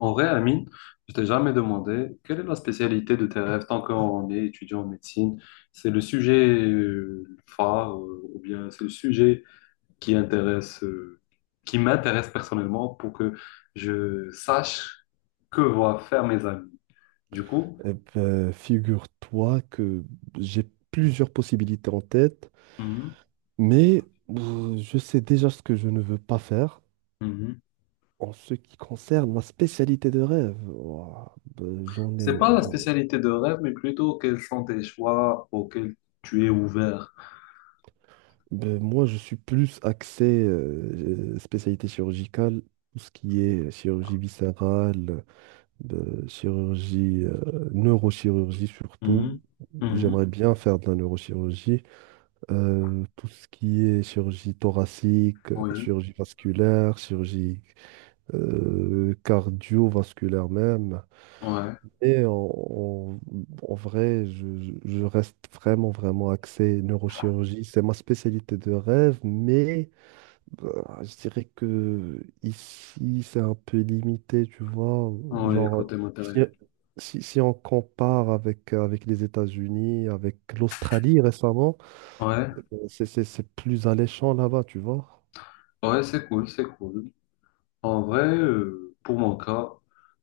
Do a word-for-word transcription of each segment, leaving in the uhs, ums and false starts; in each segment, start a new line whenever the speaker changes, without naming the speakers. En vrai, Amine, je t'ai jamais demandé quelle est la spécialité de tes rêves tant qu'on est étudiant en médecine. C'est le sujet euh, phare euh, ou bien c'est le sujet qui intéresse, euh, qui m'intéresse personnellement pour que je sache que vont faire mes amis. Du coup,
Eh ben, figure-toi que j'ai plusieurs possibilités en tête,
mhm,
mais euh, je sais déjà ce que je ne veux pas faire
mhm.
en ce qui concerne ma spécialité de rêve. Ouah, ben, j'en
C'est
ai,
pas la
j'en-
spécialité de rêve, mais plutôt quels sont tes choix auxquels tu es ouvert.
ben, moi, je suis plus axé euh, spécialité chirurgicale, tout ce qui est chirurgie viscérale, ben, chirurgie, euh, neurochirurgie surtout.
Mhm, mhm.
J'aimerais bien faire de la neurochirurgie. Euh, tout ce qui est chirurgie thoracique, euh,
Oui,
chirurgie vasculaire, chirurgie euh, cardiovasculaire même.
ouais,
Et en, en- En vrai, je, je- je reste vraiment, vraiment axé neurochirurgie. C'est ma spécialité de rêve, mais bah, je dirais que ici, c'est un peu limité, tu vois.
ouais,
Genre,
côté
si,
matériel.
si- si on compare avec, avec les États-Unis, avec l'Australie récemment,
Ouais,
c'est c'est- c'est plus alléchant là-bas, tu vois.
ouais, c'est cool, c'est cool. En vrai, euh, pour mon cas,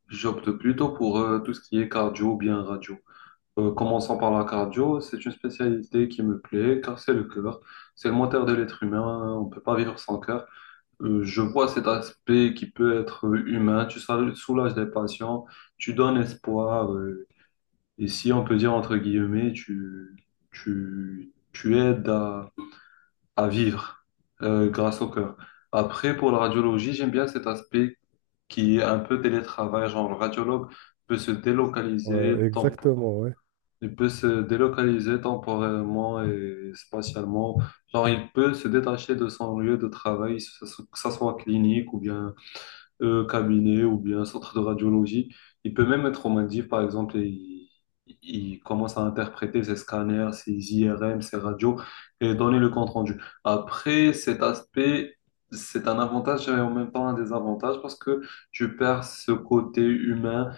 j'opte plutôt pour euh, tout ce qui est cardio ou bien radio. Euh, commençons par la cardio, c'est une spécialité qui me plaît car c'est le cœur, c'est le moteur de l'être humain, on peut pas vivre sans cœur. Euh, je vois cet aspect qui peut être euh, humain, tu sal- soulages les patients, tu donnes espoir, euh, et si on peut dire entre guillemets, tu, tu, tu aides à, à vivre euh, grâce au cœur. Après, pour la radiologie, j'aime bien cet aspect qui est un peu télétravail, genre le radiologue peut se
Ouais,
délocaliser tempo-
exactement, ouais.
il peut se délocaliser temporairement et spatialement. Genre, il peut se détacher de son lieu de travail, que ce soit clinique ou bien euh, cabinet ou bien centre de radiologie. Il peut même être aux Maldives, par exemple, et il, il commence à interpréter ses scanners, ses I R M, ses radios et donner le compte rendu. Après, cet aspect, c'est un avantage et en même temps un désavantage parce que tu perds ce côté humain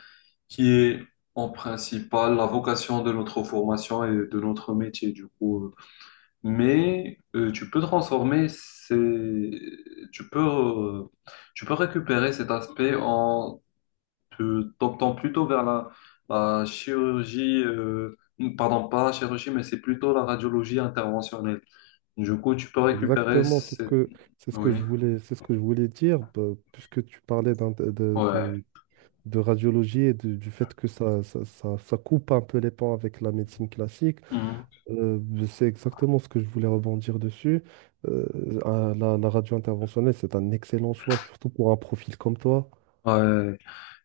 qui est en principal la vocation de notre formation et de notre métier. Du coup, euh, mais euh, tu peux transformer ces... tu peux, euh, tu peux récupérer cet aspect en te t'optant plutôt vers la, la chirurgie, euh, pardon, pas la chirurgie, mais c'est plutôt la radiologie interventionnelle. Du coup, tu peux récupérer
Exactement, c'est ce
cette...
que c'est ce
Oui,
que je voulais c'est ce que je voulais dire bah, puisque tu parlais d'un- de, de,
ouais.
de- de radiologie et de- du fait que ça, ça, ça, ça coupe un peu les pans avec la médecine classique.
Mhm.
euh, c'est exactement ce que je voulais rebondir dessus. Euh, ah, la, la radio interventionnelle, c'est un excellent choix, surtout pour un profil comme toi.
Ouais.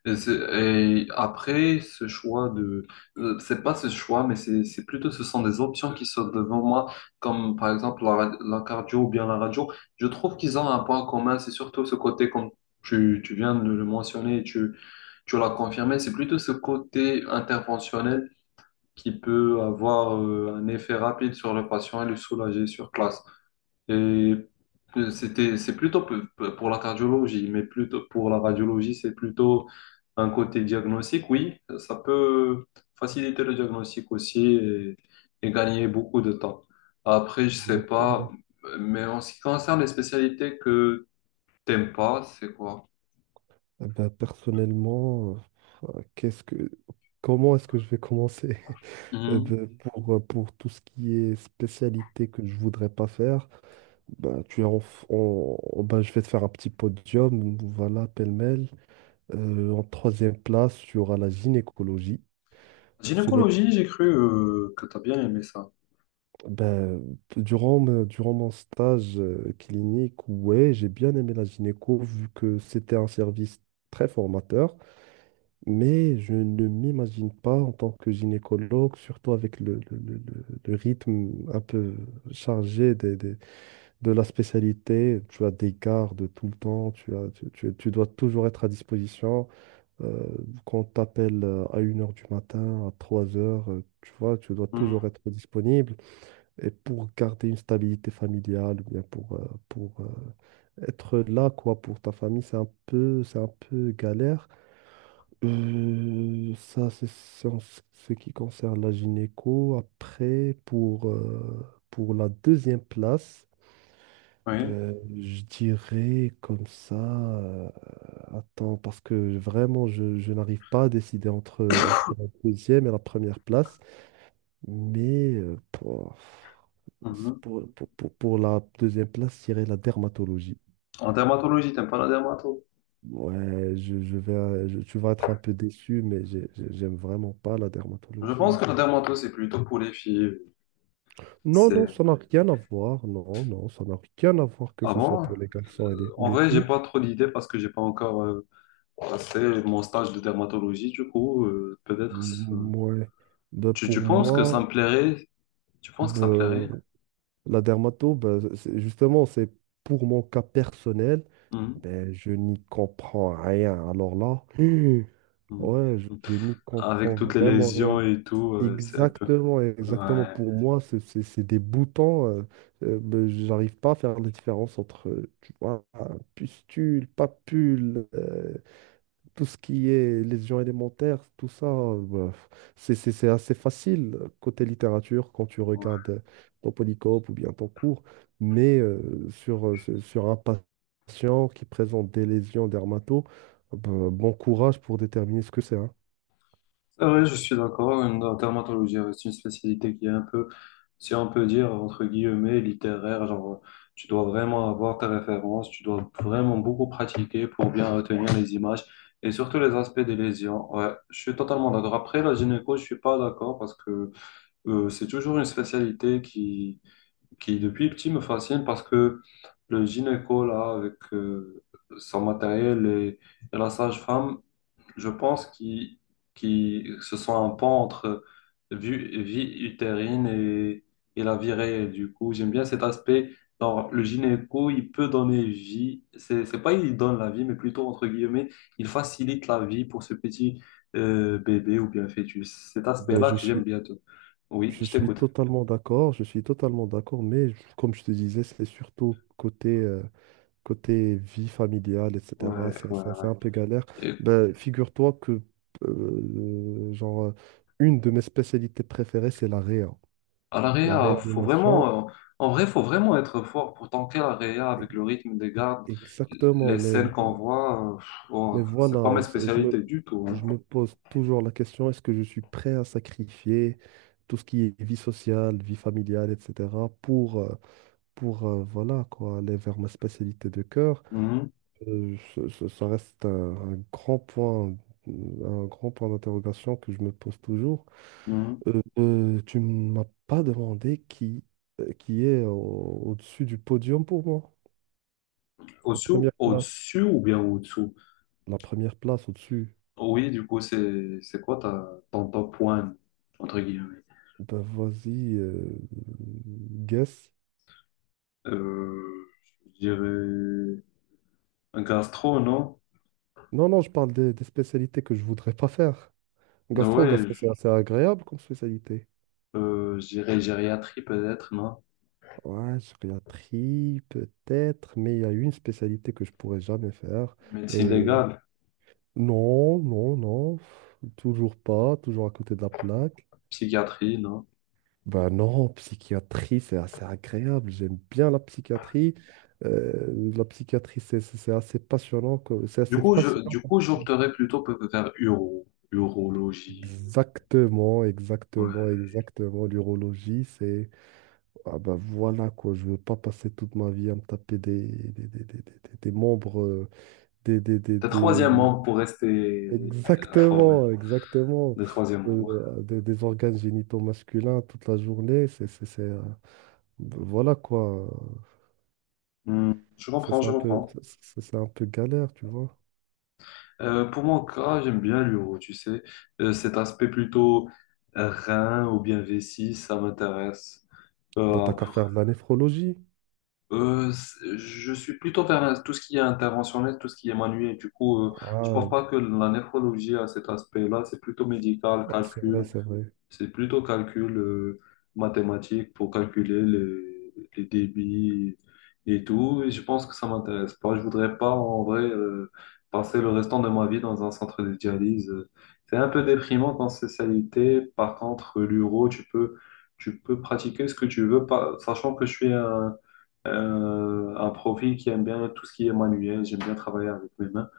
Et, c'est- et après, ce choix de, euh, c'est pas ce choix, mais c'est, c'est plutôt, ce sont des options qui sont devant moi, comme par exemple la, ra- la cardio ou bien la radio. Je trouve qu'ils ont un point commun, c'est surtout ce côté, comme tu, tu viens de le mentionner, et tu, tu l'as confirmé, c'est plutôt ce côté interventionnel qui peut avoir euh, un effet rapide sur le patient et le soulager sur place. Et euh, c'était, c'est plutôt p- p- pour la cardiologie, mais plutôt pour la radiologie, c'est plutôt un côté diagnostic, oui. Ça peut faciliter le diagnostic aussi et, et gagner beaucoup de temps. Après, je sais pas,
Exactement.
mais en ce qui concerne les spécialités que t'aimes pas, c'est quoi?
Eh ben, personnellement, euh, qu'est-ce que comment est-ce que je vais commencer? Euh,
Mhm.
ben, pour, euh, pour tout ce qui est spécialité que je voudrais pas faire, ben, tu es en, f- en- en- ben, je vais te faire un petit podium, voilà, pêle-mêle. Euh, en troisième place, tu auras la gynécologie. Ce n'est
Gynécologie, j'ai cru euh, que t'as bien aimé ça.
ben, durant, me- durant mon stage euh, clinique, ouais, j'ai bien aimé la gynéco vu que c'était un service très formateur, mais je ne m'imagine pas en tant que gynécologue, surtout avec le, le- le- le- le rythme un peu chargé des des- de la spécialité, tu as des gardes tout le temps, tu as, tu, tu- tu dois toujours être à disposition. Euh, quand on t'appelle euh, à une heure du matin, à trois heures, tu vois, tu dois
Mhm.
toujours être disponible. Et pour garder une stabilité familiale, ou bien pour, euh, pour euh, être là, quoi, pour ta famille, c'est un peu, c'est un peu galère. Euh, ça, c'est c'est en ce ce qui concerne la gynéco. Après, pour, euh, pour la deuxième place,
Oui.
ben, je dirais comme ça. Euh, attends, parce que vraiment, je, je n'arrive pas à décider entre, entre la deuxième et la première place. Mais euh, pour,
Mhm.
pour, pour- pour- pour la deuxième place, je dirais la dermatologie.
En dermatologie, t'aimes pas la dermato?
Ouais, je, je vais, euh, je- tu vas être un peu déçu, mais j'ai- j'ai- j'aime vraiment pas la
Je pense
dermatologie.
que la dermato, c'est plutôt pour les filles.
Non, non,
C'est...
ça n'a rien à voir. Non, non, ça n'a rien à voir que
Ah
ce soit
bon?
pour les garçons et les- ou
En
les
vrai, j'ai
filles.
pas trop d'idées parce que j'ai pas encore euh, passé mon stage de dermatologie. Du coup, euh, peut-être. ça-
M- Ouais. Ben,
Tu,
pour
tu penses que ça me
moi.
plairait? Tu penses que ça me
Ben,
plairait?
la dermato, ben, c'est- justement, c'est pour mon cas personnel,
Mhm.
ben, je n'y comprends rien. Alors là, hmm,
Mhm.
ouais, je, je n'y
Avec
comprends
toutes les
vraiment
lésions
rien.
et tout, euh, c'est un peu.
Exactement, exactement.
Ouais.
Pour moi, c'est c'est- c'est des boutons. Euh, euh, ben, j'arrive pas à faire la différence entre, euh, tu vois, un pustule, papule. Euh, tout ce qui est lésions élémentaires, tout ça, euh, bah, c'est c'est- c'est assez facile euh, côté littérature quand tu
Ouais.
regardes euh, ton polycope ou bien ton cours, mais euh, sur, euh, sur sur un patient qui présente des lésions dermato, bah, bon courage pour déterminer ce que c'est, hein.
C'est vrai, je suis d'accord. une- La dermatologie, euh, c'est une spécialité qui est un peu, si on peut dire, entre guillemets, littéraire. Genre, tu dois vraiment avoir tes références, tu dois vraiment beaucoup pratiquer pour bien retenir les images et surtout les aspects des lésions. Ouais, je suis totalement d'accord. Après, la gynéco, je suis pas d'accord parce que euh, c'est toujours une spécialité qui, qui, depuis petit, me fascine parce que le gynéco, là, avec euh, son matériel et, et la sage-femme, je pense qu'ils qui, se sont un pont entre vue vie utérine et, et la vie réelle. Du coup, j'aime bien cet aspect. Genre, le gynéco, il peut donner vie. C'est, c'est pas il donne la vie, mais plutôt, entre guillemets, il facilite la vie pour ce petit euh, bébé ou bien fœtus. Cet
Ben,
aspect-là
je
que j'aime
suis,
bien. Tout. Oui,
je
je
suis
t'écoute.
totalement d'accord, je suis totalement d'accord, mais je- comme je te disais, c'est surtout côté euh, côté vie familiale,
Ouais,
et cetera, c'est
ouais,
c'est- c'est
ouais.
un peu galère.
Et
Ben, figure-toi que, euh, genre, euh, une de mes spécialités préférées, c'est la réa.
à la
La
réa, faut
réanimation,
vraiment, euh, en vrai, faut vraiment être fort pour tanker la réa
e-
avec le rythme des gardes, les
exactement. Mais,
scènes
mais
qu'on voit. Euh, pff,
mais
bon, c'est pas ma
voilà, c'est- je me,
spécialité du tout. Hein.
je me pose toujours la question, est-ce que je suis prêt à sacrifier tout ce qui est vie sociale, vie familiale, et cetera, pour, euh, pour euh, voilà, quoi, aller vers ma spécialité de cœur?
Mhm,
Euh, ça, ça- ça reste un, un grand point, un grand point d'interrogation que je me pose toujours.
mhm.
Euh, euh, tu ne m'as pas demandé qui, euh, qui est au, dessus du podium pour moi. La
Au-dessous,
première place.
au-dessus ou bien au-dessous?
La première place au-dessus.
Oui, du coup, c'est c'est quoi ta, ton top one, entre guillemets?
Ben vas-y, euh, guess.
Euh, je dirais un gastro, non?
Non, non, je parle des, des spécialités que je voudrais pas faire. Gastro,
Ouais,
gastro,
je
c'est assez agréable comme spécialité.
euh, je dirais gériatrie peut-être, non?
Ouais, gériatrie, peut-être, mais il y a une spécialité que je pourrais jamais faire.
Médecine
Et
légale,
non, non, non, toujours pas, toujours à côté de la plaque.
psychiatrie, non?
Ben non, psychiatrie, c'est assez agréable, j'aime bien la psychiatrie. Euh, la psychiatrie, c'est c'est- c'est assez passionnant, que- c'est
Du
assez
coup, je,
fascinant
du
comme
coup,
ça.
j'opterais plutôt peut- peut-être vers uro, urologie.
Exactement, exactement,
Ouais.
exactement. L'urologie, c'est, ah ben voilà quoi, je veux pas passer toute ma vie à me taper des, des, des, des, des- des- des membres, euh, des, des, des,
Le troisième membre pour rester informé.
exactement, exactement.
Le troisième membre.
Euh, des, des organes génitaux masculins toute la journée, c'est, c'est, c'est, euh, voilà quoi.
Hmm, je
Ça,
comprends,
c'est
je
un peu,
comprends.
ça, c'est un peu galère, tu vois.
Euh, pour mon cas, j'aime bien l'uro, tu sais. Euh, cet aspect plutôt rein ou bien vessie, ça m'intéresse.
Bah,
Euh,
t'as qu'à
après,
faire de la néphrologie.
euh, c'est- je suis plutôt vers tout ce qui est interventionnel, tout ce qui est manuel. Du coup, euh, je pense
Ah,
pas que la néphrologie a cet aspect-là. C'est plutôt médical,
bah, c'est vrai,
calcul.
c'est vrai.
C'est plutôt calcul euh, mathématique pour calculer les, les débits et tout. Et je pense que ça m'intéresse pas. Je voudrais pas, en vrai, euh, passer le restant de ma vie dans un centre de dialyse. C'est un peu déprimant dans cette spécialité. Par contre, l'uro, tu peux, tu peux pratiquer ce que tu veux, pas- sachant que je suis un, un, un profil qui aime bien tout ce qui est manuel. J'aime bien travailler avec mes mains.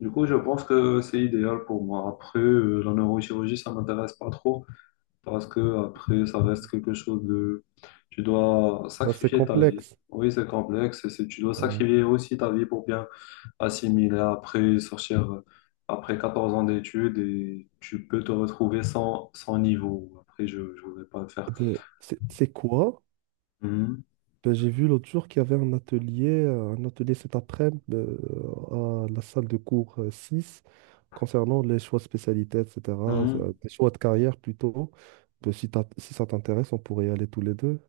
Du coup, je pense que c'est idéal pour moi. Après, euh, la neurochirurgie, ça m'intéresse pas trop. Parce que après, ça reste quelque chose de... Tu dois
Non, c'est
sacrifier ta vie.
complexe.
Oui, c'est complexe. C'est... Tu dois
Ouais.
sacrifier aussi ta vie pour bien assimiler après sortir euh, après quatorze ans d'études et tu peux te retrouver sans, sans niveau. Après, je ne voudrais pas le
Euh,
faire.
ben, c'est c'est quoi?
Mhm.
Ben, j'ai vu l'autre jour qu'il y avait un atelier, euh, un atelier cet après-midi euh, à la salle de cours euh, six concernant les choix de spécialité, et cetera
Mhm.
euh, Les choix de carrière plutôt. Ben, si t'as- si ça t'intéresse, on pourrait y aller tous les deux.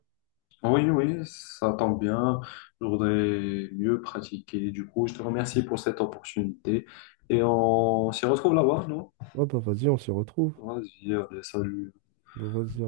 Oui, oui, ça tombe bien. Je voudrais mieux pratiquer. Du coup, je te remercie pour cette opportunité et on s'y retrouve là-bas, non?
Ouais, ben, vas-y, on s'y retrouve.
Vas-y, allez, salut.
Ben, vas-y.